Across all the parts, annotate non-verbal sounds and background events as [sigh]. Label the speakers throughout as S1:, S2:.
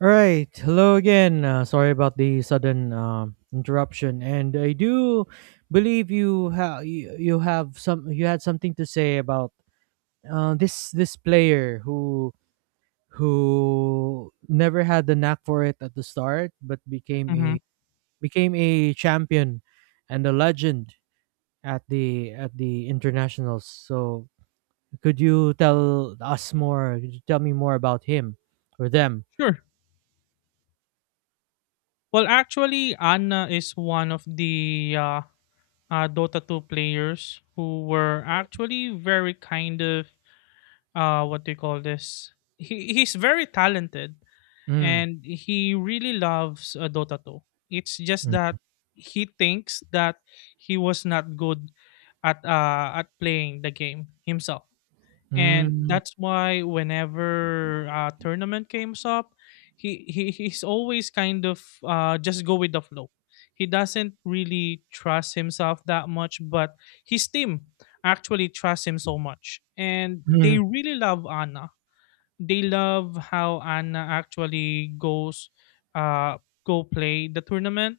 S1: All right. Hello again. Sorry about the sudden interruption, and I do believe you have you, you have some you had something to say about this player who never had the knack for it at the start, but
S2: Mhm.
S1: became a champion and a legend at the internationals. So could you tell us more? Could you tell me more about him or them?
S2: Sure. Well, actually, Anna is one of the Dota 2 players who were actually very kind of, what do you call this? He's very talented,
S1: Mm.
S2: and he really loves Dota 2. It's just that
S1: Mm.
S2: he thinks that he was not good at, playing the game himself. And
S1: Mm.
S2: that's why whenever tournament comes up, he's always kind of, just go with the flow. He doesn't really trust himself that much, but his team actually trusts him so much, and they
S1: [laughs]
S2: really love Anna. They love how Anna actually goes, uh, go play the tournament,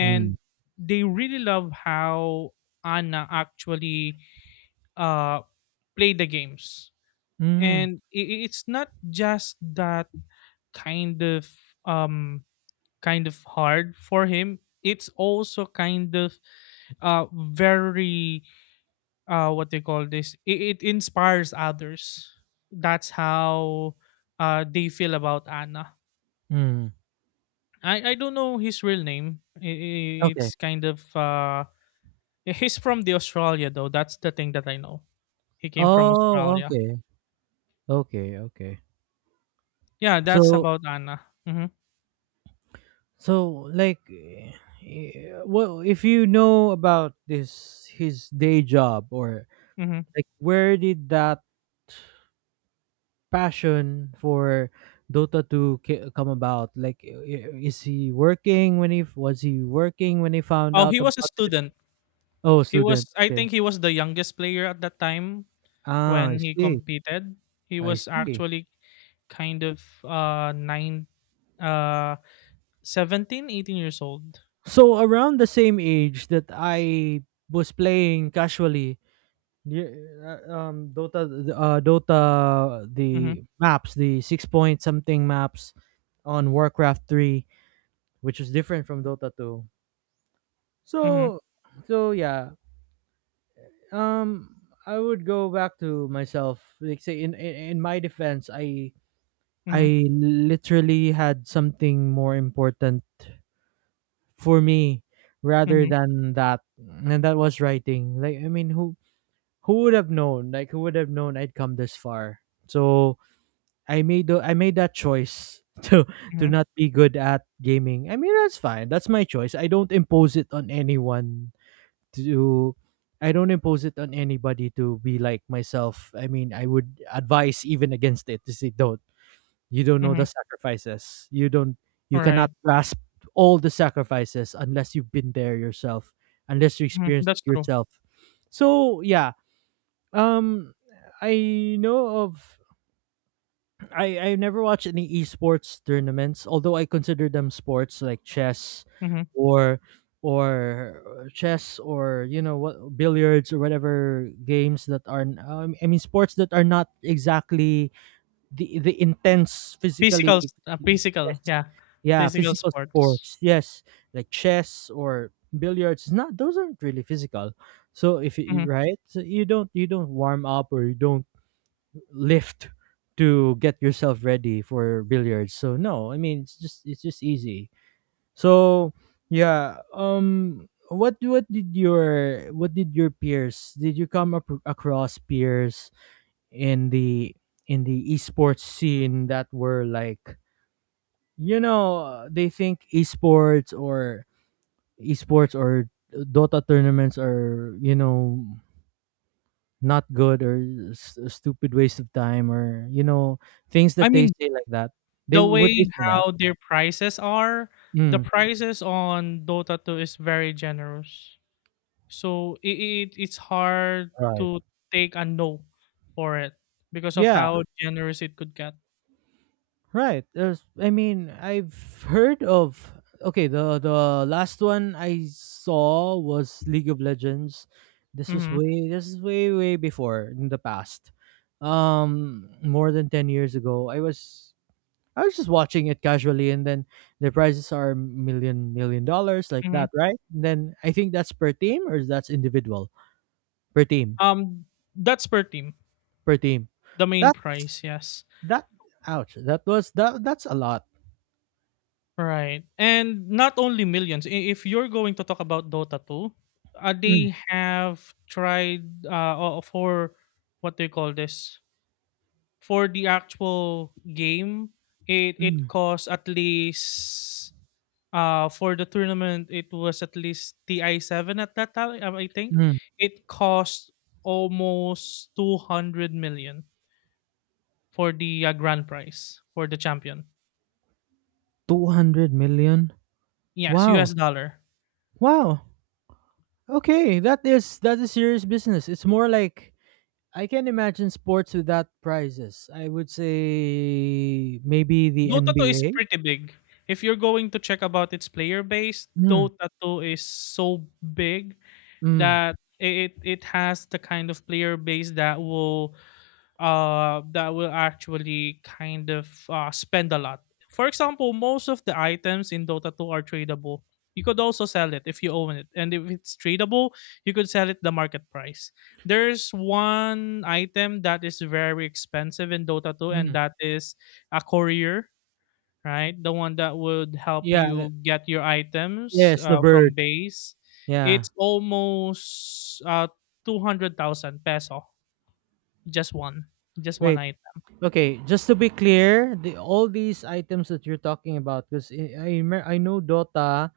S1: Mm.
S2: they really love how Anna actually uh play the games.
S1: Mm,
S2: And it's not just that kind of um kind of hard for him, it's also kind of, very, what they call this, it inspires others. That's how they feel about Anna.
S1: mm.
S2: I don't know his real name. I-
S1: Okay.
S2: it's kind of He's from the Australia, though, that's the thing that I know. He came from
S1: Oh,
S2: Australia.
S1: okay. Okay, okay.
S2: Yeah, that's
S1: So
S2: about Anna. Hmm.
S1: so, like, well, if you know about this, his day job, or
S2: Hmm.
S1: like, where did that passion for Dota 2 come about? Like, is he working when was he working when he found
S2: Oh,
S1: out
S2: he was a
S1: about it?
S2: student.
S1: Oh,
S2: He
S1: student.
S2: was, I think
S1: Okay.
S2: he was the youngest player at that time
S1: Ah,
S2: when
S1: I
S2: he
S1: see.
S2: competed. He
S1: I
S2: was
S1: see.
S2: actually kind of, 9, uh 17, 18 years old.
S1: So around the same age that I was playing casually, yeah, uh, um, Dota, Dota,
S2: Mhm.
S1: the maps, the six point something maps on Warcraft III, which is different from Dota 2.
S2: Mhm.
S1: So, so yeah, um, I would go back to myself. Like, say in my defense, I
S2: Mhm.
S1: I literally had something more important for me rather
S2: Mhm.
S1: than that, and that was writing. Like, I mean, who would have known? Like, who would have known I'd come this far? So I made that choice [laughs] to
S2: Mhm.
S1: not be good at gaming. I mean, that's fine. That's my choice. I don't impose it on anyone to I don't impose it on anybody to be like myself. I mean, I would advise even against it, to say don't. You don't know the
S2: Mhm.
S1: sacrifices. You cannot
S2: Alright.
S1: grasp all the sacrifices unless you've been there yourself, unless you
S2: Mhm.
S1: experienced it
S2: That's true.
S1: yourself. So yeah, um, I know of. I never watched any esports tournaments, although I consider them sports, like chess,
S2: Mhm.
S1: or or chess, or, you know what, billiards, or whatever games that are I mean, sports that are not exactly the intense physically.
S2: Physical s- uh,
S1: Yes,
S2: physical, yeah.
S1: yeah,
S2: Physical
S1: physical sports,
S2: sports.
S1: yes, like chess or billiards. It's not Those aren't really physical. So if you—
S2: Mhm.
S1: right, so you don't, warm up, or you don't lift to get yourself ready for billiards. So no, I mean, it's just, easy. So yeah, what, what did your peers— did you come up across peers in the esports scene that were like, you know, they think esports, or Dota tournaments are, you know, not good, or a stupid waste of time, or, you know, things
S2: I
S1: that they
S2: mean,
S1: say like that? They
S2: the
S1: would they
S2: way
S1: say that?
S2: how their prices are, the
S1: Mm,
S2: prices on Dota 2 is very generous. So it's hard
S1: right.
S2: to take a no for it because of
S1: Yeah,
S2: how generous it could get.
S1: right. There's— I mean, I've heard of— okay, the last one I saw was League of Legends. This was
S2: Mm-hmm.
S1: way— this is way way before, in the past, more than 10 years ago. I was just watching it casually, and then the prizes are million million dollars, like
S2: Mm-hmm.
S1: that, right? And then I think that's per team, or that's individual. Per team.
S2: Um, that's per team.
S1: Per team.
S2: The main
S1: That,
S2: price, yes.
S1: that— ouch. That was that that's a lot.
S2: Right. And not only millions. If you're going to talk about Dota 2,
S1: Mm,
S2: they have tried, for what they call this, for the actual game. It
S1: mm,
S2: costs at least. For the tournament, it was at least TI7 at that time, I think.
S1: mm.
S2: It cost almost 200 million for the grand prize, for the champion.
S1: 200 million.
S2: Yes, US
S1: Wow.
S2: dollar.
S1: Wow. Okay, that is, serious business. It's more like, I can imagine sports without prizes. I would say maybe the
S2: Dota 2 is
S1: NBA.
S2: pretty big. If you're going to check about its player base,
S1: Mm,
S2: Dota 2 is so big
S1: mm,
S2: that it has the kind of player base that will actually kind of, spend a lot. For example, most of the items in Dota 2 are tradable. You could also sell it if you own it. And if it's tradable, you could sell it the market price. There's one item that is very expensive in Dota 2, and
S1: mm.
S2: that is a courier, right? The one that would help
S1: Yeah,
S2: you get your items
S1: yes, the
S2: from
S1: bird.
S2: base.
S1: Yeah.
S2: It's almost 200,000 peso, just one just one
S1: Wait.
S2: item.
S1: Okay, just to be clear, the all these items that you're talking about, because I know Dota,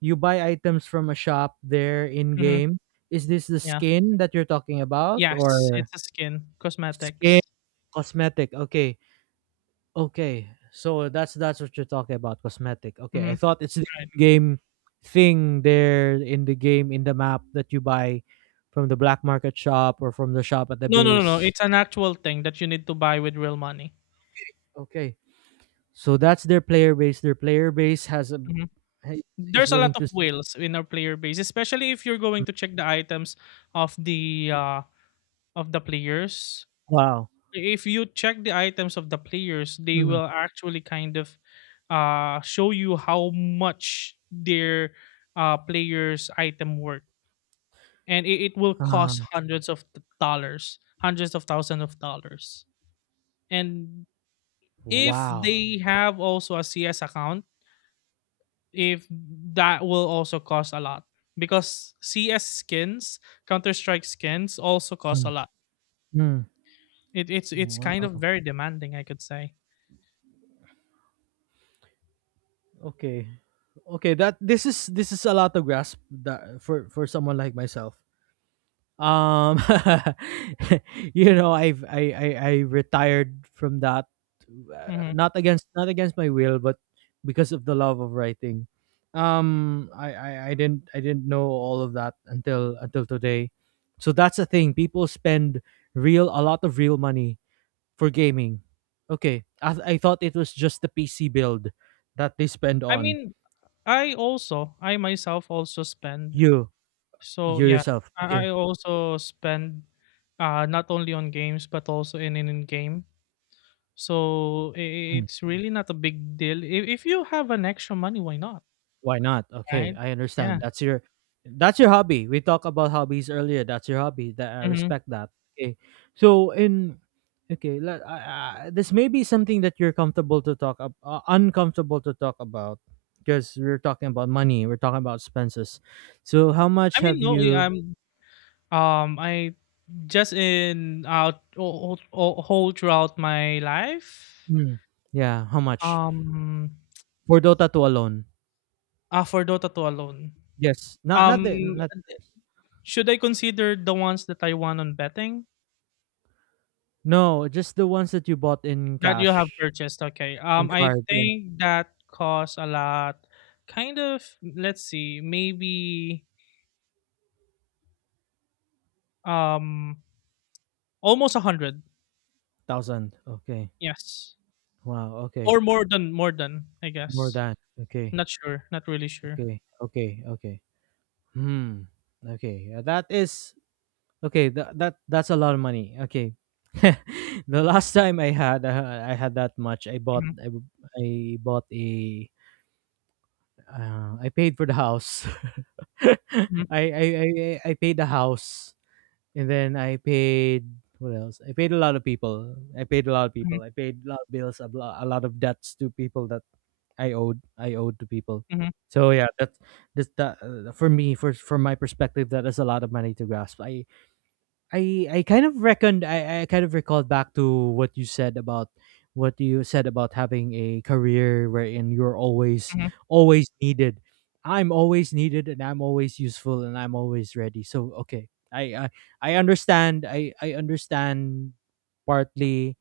S1: you buy items from a shop there in
S2: Mhm,
S1: game. Is this the
S2: yeah.
S1: skin that you're talking about,
S2: Yes,
S1: or
S2: it's a skin,
S1: skin,
S2: cosmetics.
S1: cosmetic? Okay. Okay. So that's what you're talking about, cosmetic. Okay. I
S2: Mhm,
S1: thought it's the
S2: right.
S1: in-game thing there in the game, in the map, that you buy from the black market shop or from the shop at the
S2: No, no, no, no,
S1: base.
S2: it's an actual thing that you need to buy with real money.
S1: Okay. So that's their player base. Their player base has a—
S2: Mhm.
S1: hey, is
S2: There's a
S1: willing
S2: lot
S1: to.
S2: of whales in our player base, especially if you're going to check the items of the, uh, of the players.
S1: Wow.
S2: If you check the items of the players, they
S1: Mm.
S2: will actually kind of, show you how much their, player's item worth, and it will cost
S1: Uh,
S2: hundreds of d dollars, hundreds of thousands of dollars. And if
S1: wow.
S2: they have also a CS account, if that will also cost a lot, because CS skins, counter strike skins also cost a
S1: Mm.
S2: lot.
S1: Mm.
S2: It's kind of
S1: Wow.
S2: very demanding, I could say.
S1: Okay. Okay. That This is a lot to grasp, that for someone like myself. um [laughs] you know I've I retired from that,
S2: Hmm.
S1: not against my will, but because of the love of writing. I didn't know all of that until today. So that's the thing, people spend— real, a lot of real money for gaming. Okay, I thought it was just the PC build that they spend
S2: I
S1: on.
S2: mean, I myself also spend.
S1: You—
S2: So
S1: you
S2: yeah,
S1: yourself,
S2: I
S1: okay.
S2: also spend, not only on games but also in game. So it's really not a big deal. If you have an extra money, why not?
S1: Why not? Okay,
S2: Right?
S1: I understand.
S2: Yeah.
S1: That's your, hobby. We talked about hobbies earlier. That's your hobby. That, I
S2: Hmm.
S1: respect that. Okay. So, in— okay, let— I this may be something that you're comfortable to talk, uncomfortable to talk about, because we're talking about money. We're talking about expenses. So how much
S2: I
S1: have
S2: mean, no,
S1: you—
S2: I just in out all, whole throughout my life.
S1: hmm, yeah, how much
S2: Um,
S1: for Dota 2 alone?
S2: for Dota 2 alone.
S1: Yes. Not, not
S2: Um,
S1: the not
S2: should I consider the ones that I won on betting?
S1: no, just the ones that you bought in
S2: That you have
S1: cash,
S2: purchased, okay.
S1: in
S2: I
S1: card, yeah.
S2: think that costs a lot, kind of, let's see, maybe um almost a hundred,
S1: 1,000. Okay.
S2: yes.
S1: Wow, okay.
S2: Or more than, I
S1: More
S2: guess.
S1: than. Okay.
S2: Not sure, not really sure.
S1: Okay. Okay. Okay. Hmm. Okay. That is, okay, that's a lot of money. Okay. [laughs] The last time I had that much. I bought
S2: Mhm,
S1: I, b- I bought a I paid for the house.
S2: mhm,
S1: [laughs] I paid the house. And then I paid— what else? I paid a lot of people. I paid a lot of
S2: mhm,
S1: people. I paid a lot of bills, a lot of debts to people that I owed. I owed to people.
S2: mhm,
S1: So yeah, that's, that, for me, for my perspective. That is a lot of money to grasp. I kind of reckoned, I kind of recalled back to what you said about what you said about having a career wherein you're always,
S2: mhm,
S1: needed. I'm always needed, and I'm always useful, and I'm always ready. So okay. I understand. I understand partly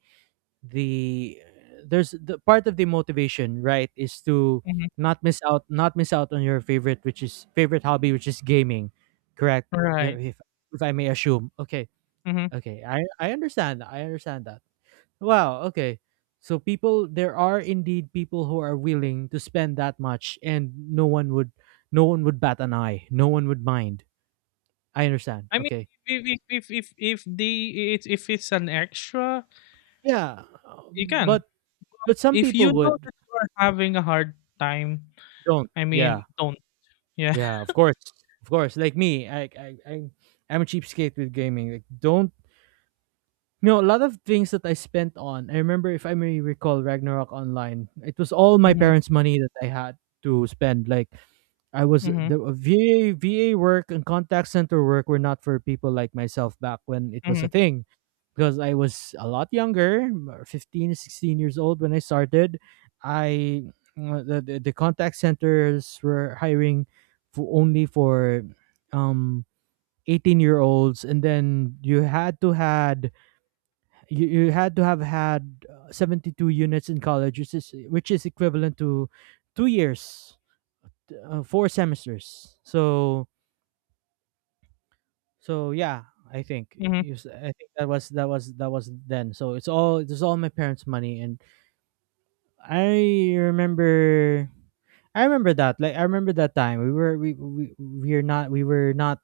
S1: the there's the part of the motivation, right, is to
S2: mhm.
S1: not miss out, on your favorite— which is favorite hobby, which is gaming, correct? Yeah.
S2: Right.
S1: If I may assume. Okay.
S2: Mhm.
S1: Okay, I understand. I understand that. Wow, okay. So, people— there are indeed people who are willing to spend that much, and no one would, bat an eye. No one would mind. I understand.
S2: I mean,
S1: Okay.
S2: if it's an extra,
S1: Yeah.
S2: you can.
S1: But, some
S2: If
S1: people
S2: you know
S1: would—
S2: that you are having a hard time,
S1: don't.
S2: I mean,
S1: Yeah.
S2: don't. Yeah.
S1: Yeah,
S2: [laughs]
S1: of course. Of course. Like me, I'm a cheapskate with gaming. Like, don't— you know, a lot of things that I spent on. I remember, if I may recall, Ragnarok Online, it was all my
S2: Mhm,
S1: parents' money that I had to spend, like. I was
S2: mhm,
S1: the VA VA work and contact center work were not for people like myself back when it was a
S2: mhm,
S1: thing, because I was a lot younger, 15, 16 years old when I started. I the contact centers were hiring for only, for um 18-year olds, and then you had to had— you had to have had 72 units in college, which is equivalent to 2 years, 4 semesters. So, yeah, I think
S2: mhm.
S1: you I think that was then. It was all my parents' money. And I remember I remember that, like, I remember that time, we were not—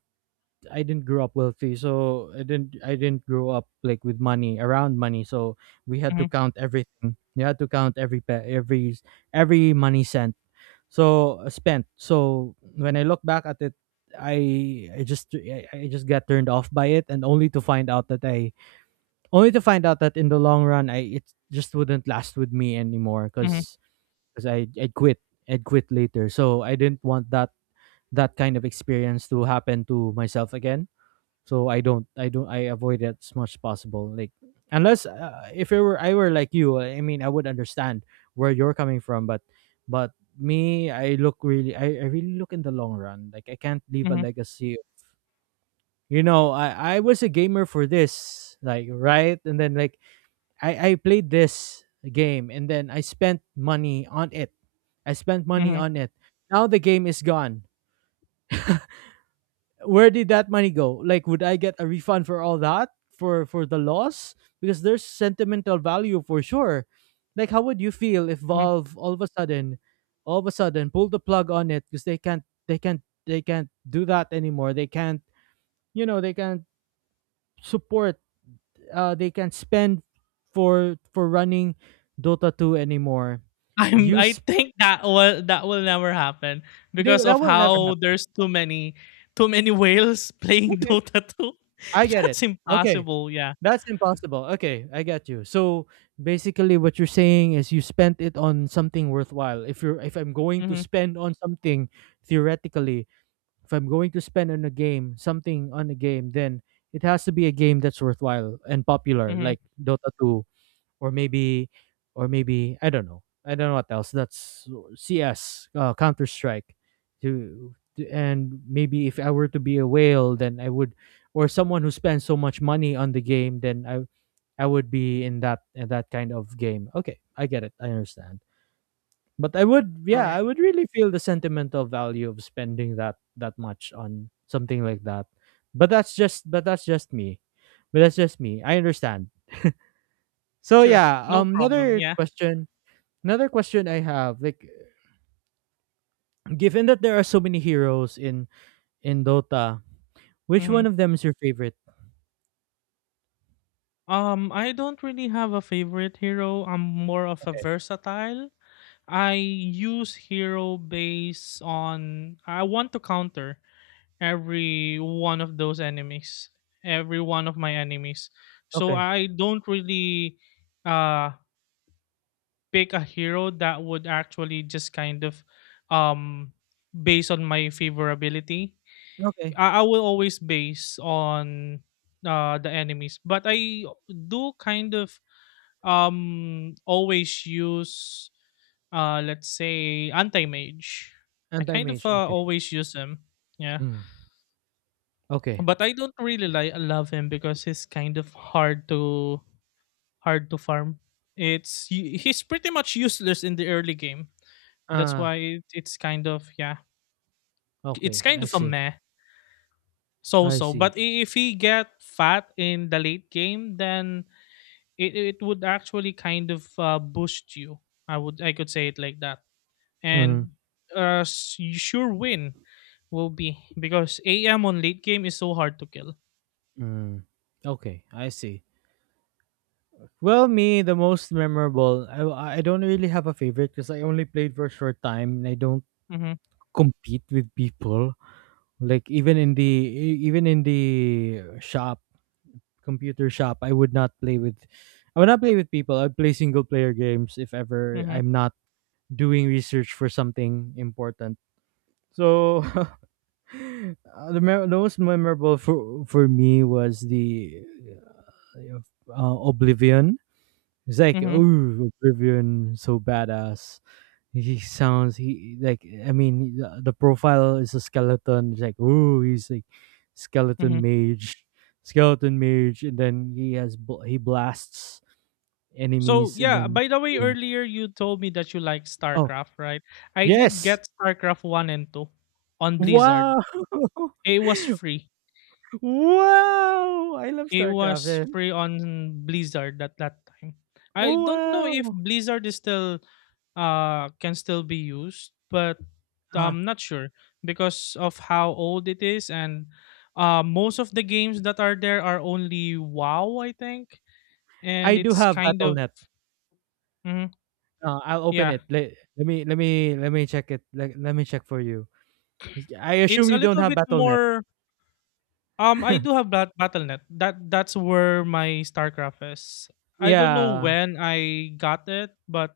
S1: I didn't grow up wealthy, so I didn't grow up like with money, around money. So we had to
S2: Mhm,
S1: count everything. You had to count every pe- every money cent, so, spent. So when I look back at it, I just got turned off by it, and only to find out that in the long run, I it just wouldn't last with me anymore,
S2: mhm,
S1: because I'd quit, I'd quit later. So I didn't want that that kind of experience to happen to myself again, so I don't I don't I avoid it as much as possible, like, unless, if it were I were like you, I mean, I would understand where you're coming from, but, but me, I really look in the long run. Like, I can't leave a
S2: mhm,
S1: legacy, you know, I was a gamer for this, like, right, and then, like, I played this game, and then I spent money on it. I spent money
S2: mhm,
S1: on it. Now the game is gone. Where did that money go? Like, would I get a refund for all that, for the loss? Because there's sentimental value, for sure. Like, how would you feel if
S2: mhm. [laughs]
S1: Valve all of a sudden, all of a sudden pulled the plug on it because they can't do that anymore. They can't they can't support they can't spend for running Dota 2 anymore. You
S2: I
S1: sp-
S2: think that will never happen because
S1: that
S2: of
S1: will never
S2: how
S1: happen.
S2: there's too many whales playing [laughs]
S1: Okay,
S2: Dota 2.
S1: I
S2: [laughs]
S1: get it.
S2: That's
S1: Okay,
S2: impossible, yeah.
S1: that's impossible. Okay, I get you. So basically what you're saying is you spent it on something worthwhile. If I'm going to
S2: Mhm,
S1: spend on something theoretically, if I'm going to spend on a game, something on a game, then it has to be a game that's worthwhile and popular,
S2: mhm.
S1: like Dota 2, or maybe or maybe I don't know. I don't know what else. That's CS, Counter-Strike. To and maybe if I were to be a whale, then I would, or someone who spends so much money on the game, then I would be in that kind of game. Okay, I get it. I understand. But I would, yeah,
S2: Right.
S1: I would really feel the sentimental value of spending that much on something like that. But that's just me. But that's just me. I understand. So
S2: Sure.
S1: yeah,
S2: No problem,
S1: another
S2: yeah.
S1: question, another question I have, like, given that there are so many heroes in Dota, which one
S2: Mhm.
S1: of them is your favorite?
S2: I don't really have a favorite hero. I'm more of a versatile. I use hero based on I want to counter every one of those enemies, every one of my enemies. So
S1: Okay.
S2: I don't really uh pick a hero that would actually just kind of, um based on my favorability.
S1: Okay.
S2: I will always base on the enemies, but I do kind of, always use, let's say anti mage. I kind of
S1: Anti-mage. Okay.
S2: always use him. Yeah.
S1: Mm. Okay.
S2: But I don't really like love him because he's kind of hard to farm. It's he's pretty much useless in the early game. That's
S1: Ah,
S2: why it's kind of, yeah, it's
S1: okay.
S2: kind
S1: I
S2: of a
S1: see.
S2: meh, so
S1: I
S2: so.
S1: see.
S2: But if he get fat in the late game, then it would actually kind of, boost you. I could say it like that.
S1: Mhm.
S2: And you sure win will be because AM on late game is so hard to kill.
S1: Mm. Okay, I see. Well, me, the most memorable, I don't really have a favorite because I only played for a short time and I don't
S2: Mm-hmm,
S1: compete with people. Like, even in the shop, computer shop, I would not play with, I would not play with people. I would play single player games if ever
S2: mm-hmm,
S1: I'm not doing research for something important. So [laughs] the most memorable for me was the Oblivion. It's like,
S2: mm-hmm,
S1: oh, Oblivion, so badass. He sounds he like I mean, the profile is a skeleton. It's like, oh, he's like
S2: mm-hmm.
S1: skeleton mage, skeleton mage, and then he blasts
S2: So
S1: enemies, and
S2: yeah,
S1: then
S2: by the way,
S1: yeah.
S2: earlier you told me that you like
S1: Oh,
S2: StarCraft, right? I did
S1: yes.
S2: get StarCraft one and two on
S1: Wow.
S2: Blizzard.
S1: [laughs]
S2: It was free.
S1: Wow, I love
S2: It
S1: StarCraft.
S2: was
S1: Yeah.
S2: free on Blizzard at that time. I don't know if
S1: Wow.
S2: Blizzard is still, can still be used, but
S1: uh,
S2: I'm not sure because of how old it is, and most of the games that are there are only WoW, I think,
S1: I
S2: and
S1: do
S2: it's
S1: have
S2: kind of.
S1: BattleNet.
S2: Mhm,
S1: I'll open
S2: yeah,
S1: it. Let me check it. Let me check for you. I
S2: it's
S1: assume
S2: a
S1: you don't
S2: little
S1: have
S2: bit
S1: Battle.net.
S2: more. I do have Battle.net. That's where my StarCraft is. I don't know
S1: Yeah,
S2: when I got it, but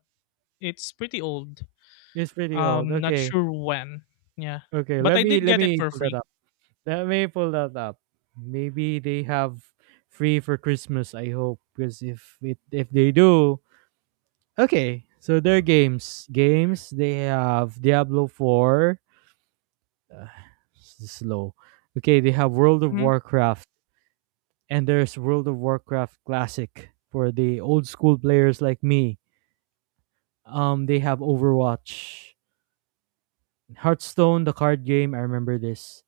S2: it's pretty old.
S1: it's pretty old.
S2: Not
S1: Okay,
S2: sure when. Yeah,
S1: okay.
S2: but
S1: Let
S2: I
S1: me
S2: did
S1: let
S2: get it
S1: me
S2: for
S1: pull that
S2: free.
S1: up. Let me pull that up. Maybe they have free for Christmas. I hope, because if it, if they do, okay. So their games, games they have Diablo Four. Uh, this is slow. Okay, they have World of
S2: Hmm.
S1: Warcraft, and there's World of Warcraft Classic for the old school players like me. They have Overwatch, Hearthstone, the card game, I remember this,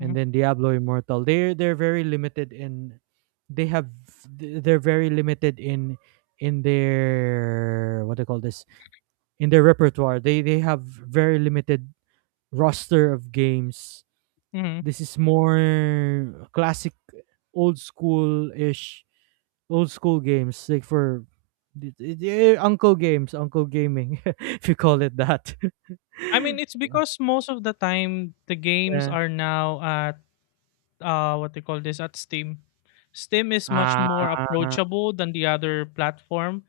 S1: and then Diablo Immortal. They have they're very limited in their, what do you call this, in their repertoire. They have very limited roster of games.
S2: Hmm.
S1: This is more classic, old school ish, old school games like for the uncle games, uncle gaming, [laughs] if you call it that.
S2: I mean, it's
S1: [laughs]
S2: because most of the time the games
S1: Yeah.
S2: are now at, what they call this, at Steam. Steam is much
S1: Ah,
S2: more approachable than the other platform.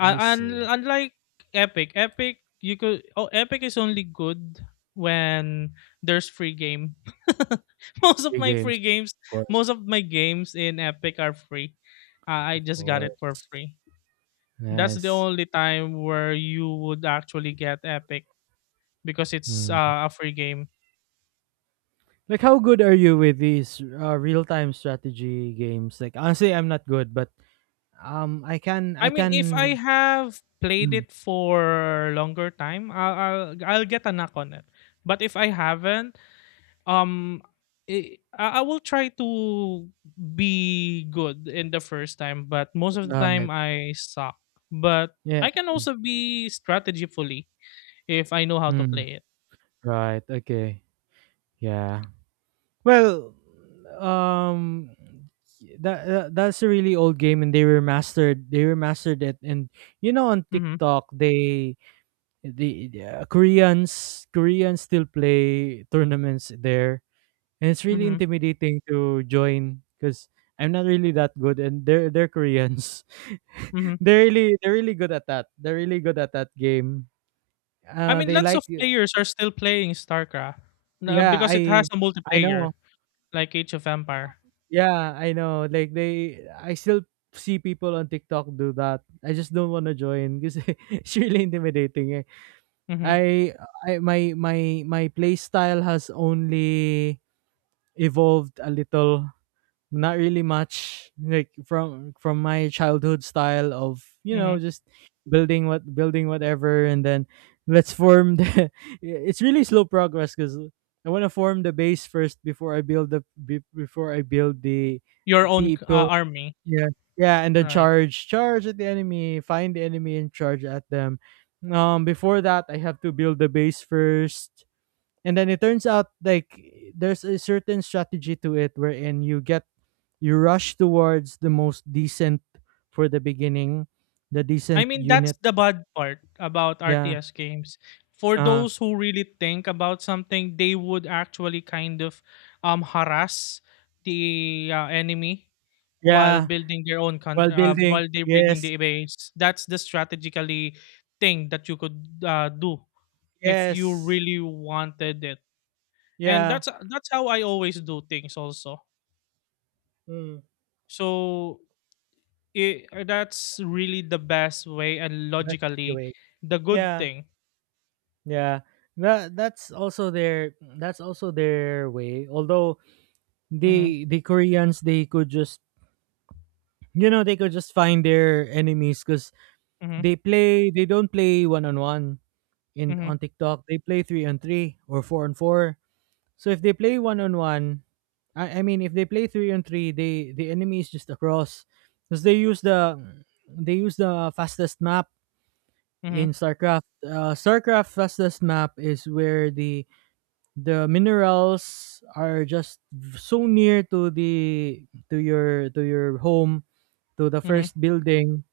S1: I
S2: un-
S1: see.
S2: unlike Epic, Epic you could, oh, Epic is only good when there's free game. [laughs] Most of
S1: Free
S2: my free
S1: games,
S2: games,
S1: of course,
S2: most of my games in Epic are free. I
S1: of
S2: just got
S1: course.
S2: it for free. That's the
S1: Nice.
S2: only time where you would actually get Epic because it's,
S1: Mm.
S2: a free game.
S1: Like, how good are you with these real-time strategy games? Like, honestly, I'm not good, but
S2: I
S1: I
S2: mean, if I
S1: can.
S2: have played
S1: Mm.
S2: it for longer time, I'll get a knock on it. But if I haven't, um I will try to be good in the first time, but most of the time
S1: Right.
S2: I suck, but
S1: Yeah.
S2: I can also be strategically if I know how to
S1: Mm.
S2: play it.
S1: Right. Okay. Yeah. Well, um, that that's a really old game, and they remastered. They remastered it, and you know, on
S2: Mm-hmm,
S1: TikTok, they Koreans, Koreans still play tournaments there, and it's really
S2: mm-hmm,
S1: intimidating to join because I'm not really that good, and they're Koreans.
S2: mm-hmm.
S1: [laughs] They're really good at that. They're really good at that game.
S2: I mean,
S1: They
S2: lots of
S1: like,
S2: players are still playing StarCraft,
S1: yeah.
S2: because it has
S1: I
S2: a
S1: I
S2: multiplayer,
S1: know.
S2: like Age of Empire.
S1: Yeah, I know. Like, they, I still see people on TikTok do that. I just don't want to join because [laughs] it's really intimidating. Eh.
S2: Mm-hmm,
S1: I, I My play style has only evolved a little, not really much, like from my childhood style of, you
S2: mm-hmm.
S1: know, just building what, building whatever, and then let's form the [laughs] it's really slow progress because I want to form the base first before I build the be- before I build the
S2: Your own
S1: people.
S2: army.
S1: Yeah. Yeah, and then
S2: Right.
S1: charge, charge at the enemy, find the enemy and charge at them. Um, before that, I have to build the base first, and then it turns out, like, there's a certain strategy to it wherein you rush towards the most decent for the beginning, the
S2: I
S1: decent
S2: mean, that's
S1: unit.
S2: the bad part about
S1: Yeah.
S2: RTS games. For
S1: Uh,
S2: those who really think about something, they would actually kind of, harass the enemy while
S1: yeah.
S2: building their own
S1: While building,
S2: while they're building
S1: yes.
S2: the base. That's the strategically thing that you could do if you
S1: Yes.
S2: really wanted it. And
S1: Yeah.
S2: that's how I always do things also.
S1: Mm,
S2: So that's really the best way, and
S1: best
S2: logically
S1: way,
S2: the good
S1: yeah.
S2: thing.
S1: Yeah, that that's also their, that's also their way, although
S2: Mm-hmm.
S1: the Koreans, they could just, you know, they could just find their enemies because
S2: Mhm,
S1: they play, they don't play one on one in
S2: mhm,
S1: on TikTok, they play three on three or four on four. So if they play one on one, I mean if they play three on three, they, the enemy is just across because they use the fastest map
S2: mhm,
S1: in StarCraft. StarCraft fastest map is where the minerals are just so near to the, to your, to your home, to the
S2: mhm,
S1: first building,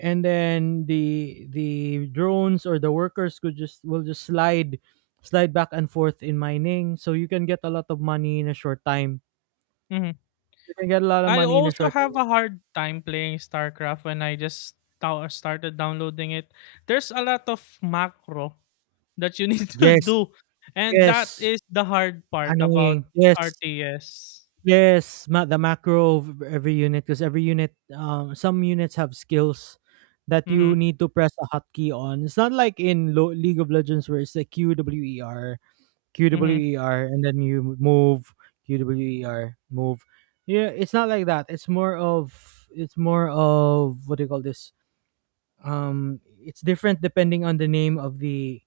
S1: and then the drones or the workers could just, will just slide, slide back and forth in mining, so you can get a lot of money in a short time,
S2: mhm.
S1: you can get a lot of
S2: I
S1: money in a
S2: also
S1: short time.
S2: have a hard time playing StarCraft when I just started downloading it. There's a lot of macro that you need [laughs] to
S1: Yes.
S2: do, and that
S1: Yes,
S2: is the hard part about
S1: annoying, yes.
S2: RTS.
S1: Yes, the macro of every unit, because every unit, um, some units have skills that you
S2: Mhm,
S1: need to press a hotkey on. It's not like in League of Legends where it's like q w e r, Q W
S2: mhm,
S1: E R and then you move QWER, move. Yeah, it's not like that. It's more of, it's more of, what do you call this? It's different depending on the name of the,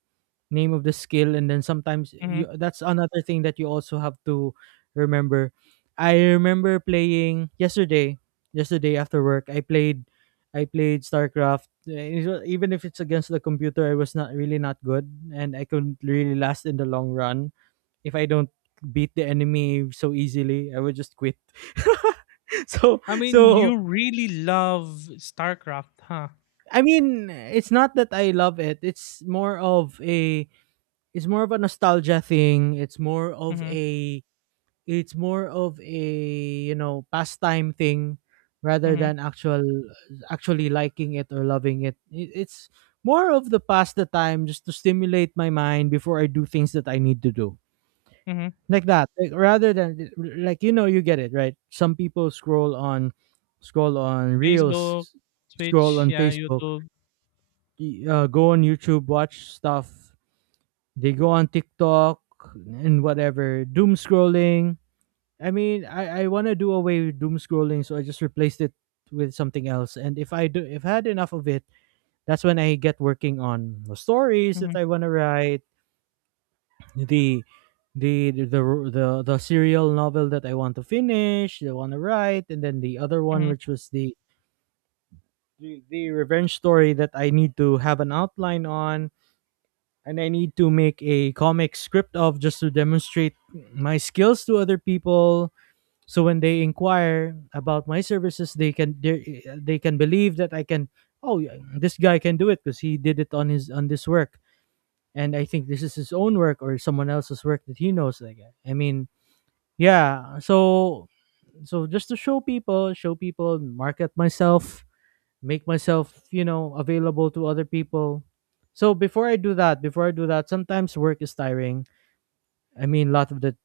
S1: name of the skill, and then sometimes
S2: mhm.
S1: you, that's another thing that you also have to remember. I remember playing yesterday. Yesterday after work, I played. I played StarCraft. Even if it's against the computer, I was not really not good, and I couldn't really last in the long run. If I don't beat the enemy so easily, I would just quit. [laughs] So,
S2: I mean,
S1: so
S2: you really love StarCraft, huh?
S1: I mean, it's not that I love it. It's more of a, it's more of a nostalgia thing. It's more of
S2: Mhm,
S1: a, it's more of a, you know, pastime thing rather
S2: mhm,
S1: than actual, actually liking it or loving it. It- It's more of the past the time just to stimulate my mind before I do things that I need to do.
S2: mhm.
S1: Like that, like, rather than, like, you know, you get it, right? Some people scroll on, scroll on
S2: Facebook,
S1: reels, scroll
S2: Twitch,
S1: on
S2: yeah,
S1: Facebook,
S2: YouTube.
S1: go on YouTube, watch stuff, they go on TikTok and whatever, doom scrolling. I mean, I want to do away with doom scrolling, so I just replaced it with something else, and if I do, if I had enough of it, that's when I get working on the stories that
S2: Mhm,
S1: I want to write, the the the serial novel that I want to finish, I want to write, and then the other one,
S2: mhm,
S1: which was the revenge story that I need to have an outline on, and I need to make a comic script of just to demonstrate my skills to other people. So when they inquire about my services, they can believe that I can. Oh, yeah, this guy can do it because he did it on his, on this work, and I think this is his own work or someone else's work that he knows. Like, I mean, yeah. So, so just to show people, market myself, make myself, you know, available to other people. So before I do that, before I do that, sometimes work is tiring. I mean, a lot of the,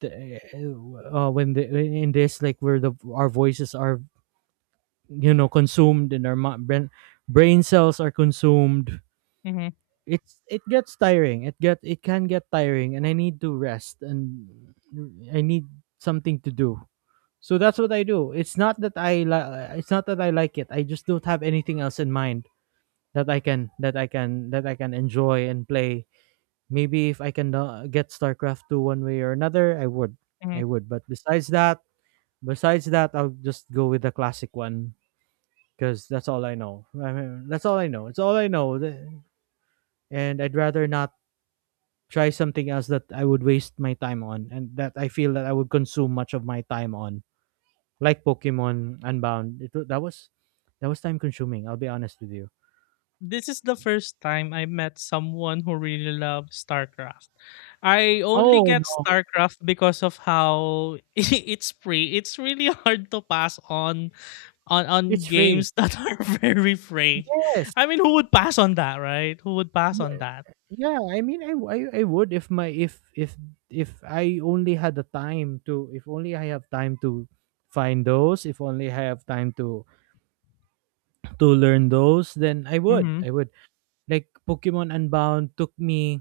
S1: when the, in this, like, where the our voices are, you know, consumed and our brain, brain cells are consumed.
S2: mhm,
S1: It gets tiring. It can get tiring, and I need to rest, and I need something to do. So that's what I do. It's not that I like it. I just don't have anything else in mind that I can, that I can, that I can enjoy and play. Maybe if I can get StarCraft 2 one way or another, I would.
S2: mhm.
S1: I would. But besides that, I'll just go with the classic one because that's all I know. I mean, that's all I know. It's all I know. And I'd rather not try something else that I would waste my time on and that I feel that I would consume much of my time on. Like Pokemon Unbound. That was, that was time consuming. I'll be honest with you.
S2: This is the first time I met someone who really loves StarCraft. I only
S1: Oh
S2: get
S1: no,
S2: StarCraft because of how [laughs] it's free. It's really hard to pass on on
S1: it's free.
S2: games that [laughs] are very free.
S1: Yes.
S2: I mean, who would pass on that, right? Who would pass on that?
S1: Yeah, I mean, I would if my, if I only had the time to, if only I have time to find those, if only I have time to learn those, then I would.
S2: Mhm.
S1: I would. Like Pokemon Unbound took me,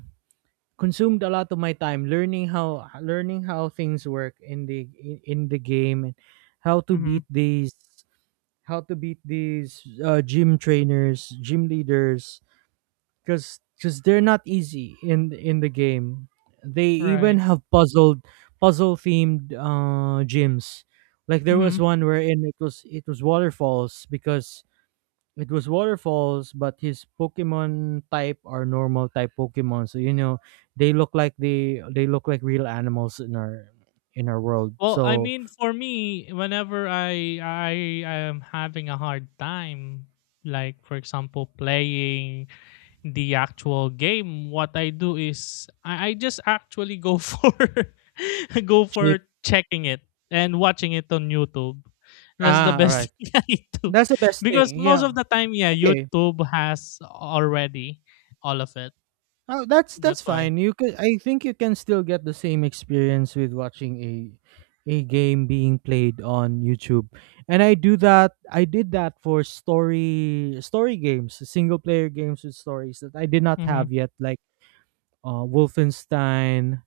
S1: consumed a lot of my time learning how, learning how things work in the, in the game, and how to
S2: Mhm.
S1: beat these, how to beat these gym trainers, gym leaders, because they're not easy in the game. They even
S2: Right.
S1: have puzzle themed gyms. Like, there was
S2: Mhm.
S1: one wherein it was, it was waterfalls, because it was waterfalls, but his Pokemon type are normal type Pokemon. So, you know, they look like, they look like real animals in our, in our world.
S2: Well, I
S1: So,
S2: mean, for me, whenever I am having a hard time, like for example, playing the actual game, what I do is I just actually go [laughs] for [laughs] go
S1: cheap.
S2: for checking it and watching it on YouTube. That's the
S1: Ah, all
S2: best
S1: right.
S2: [laughs] thing I do
S1: That's the best
S2: because
S1: thing.
S2: most
S1: Yeah.
S2: of the time, yeah,
S1: Okay.
S2: YouTube has already all of it.
S1: Oh, that's
S2: That's why.
S1: fine. You could, I think you can still get the same experience with watching a game being played on YouTube. And I do that, I did that for story, story games, single player games with stories that I did not
S2: Mm-hmm.
S1: have yet, like Wolfenstein.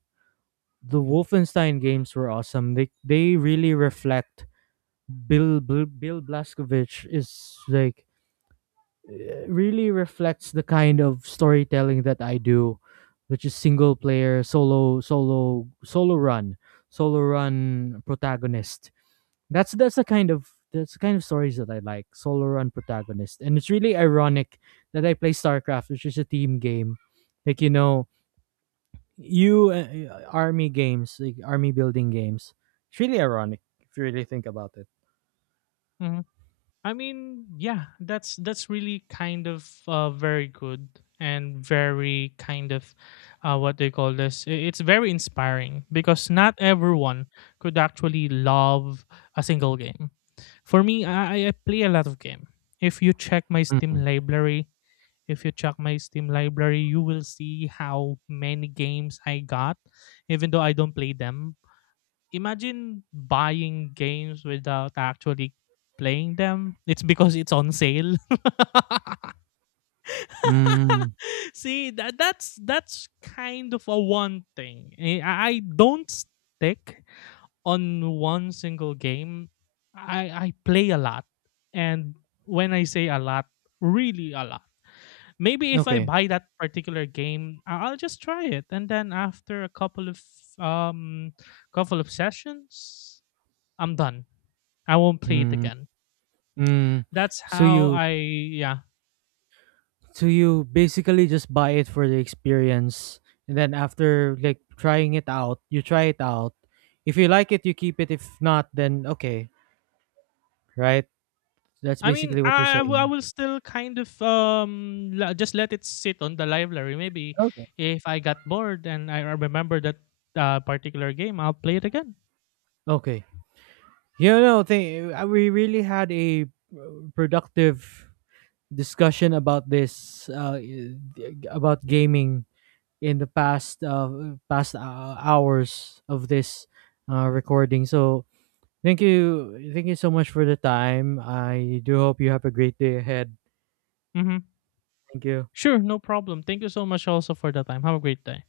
S1: The Wolfenstein games were awesome. They really reflect, Bill Blazkowicz is like really reflects the kind of storytelling that I do, which is single player, solo, solo, solo run protagonist. That's the kind of, that's the kind of stories that I like, solo run protagonist. And it's really ironic that I play StarCraft, which is a team game. Like, you know, you army games, like army building games. It's really ironic if you really think about it.
S2: Mm-hmm. I mean, yeah, that's really kind of, very good and very kind of, what they call this. It's very inspiring because not everyone could actually love a single game. For me, I play a lot of game. If you check my Steam
S1: Mm.
S2: library, If you check my Steam library, you will see how many games I got, even though I don't play them. Imagine buying games without actually playing them. It's because it's on sale. [laughs]
S1: Mm.
S2: See, that's kind of a one thing. I don't stick on one single game. I play a lot, and when I say a lot, really a lot. Maybe if I
S1: Okay.
S2: buy that particular game, I'll just try it, and then after a um couple of sessions I'm done. I won't play it
S1: Mm.
S2: again.
S1: Mm.
S2: That's
S1: So
S2: how
S1: you,
S2: I, yeah.
S1: so you basically just buy it for the experience, and then after like trying it out, you try it out. If you like it, you keep it. If not, then okay, right? That's
S2: I mean,
S1: basically what you're
S2: I
S1: saying.
S2: will still kind of, just let it sit on the library. Maybe
S1: Okay.
S2: if I got bored and I remember that particular game, I'll play it again.
S1: Okay. You know, we really had a productive discussion about this about gaming in the past past hours of this recording. So, thank you. Thank you so much for the time. I do hope you have a great day ahead.
S2: Mhm.
S1: Thank you.
S2: Sure, no problem. Thank you so much also for the time. Have a great day.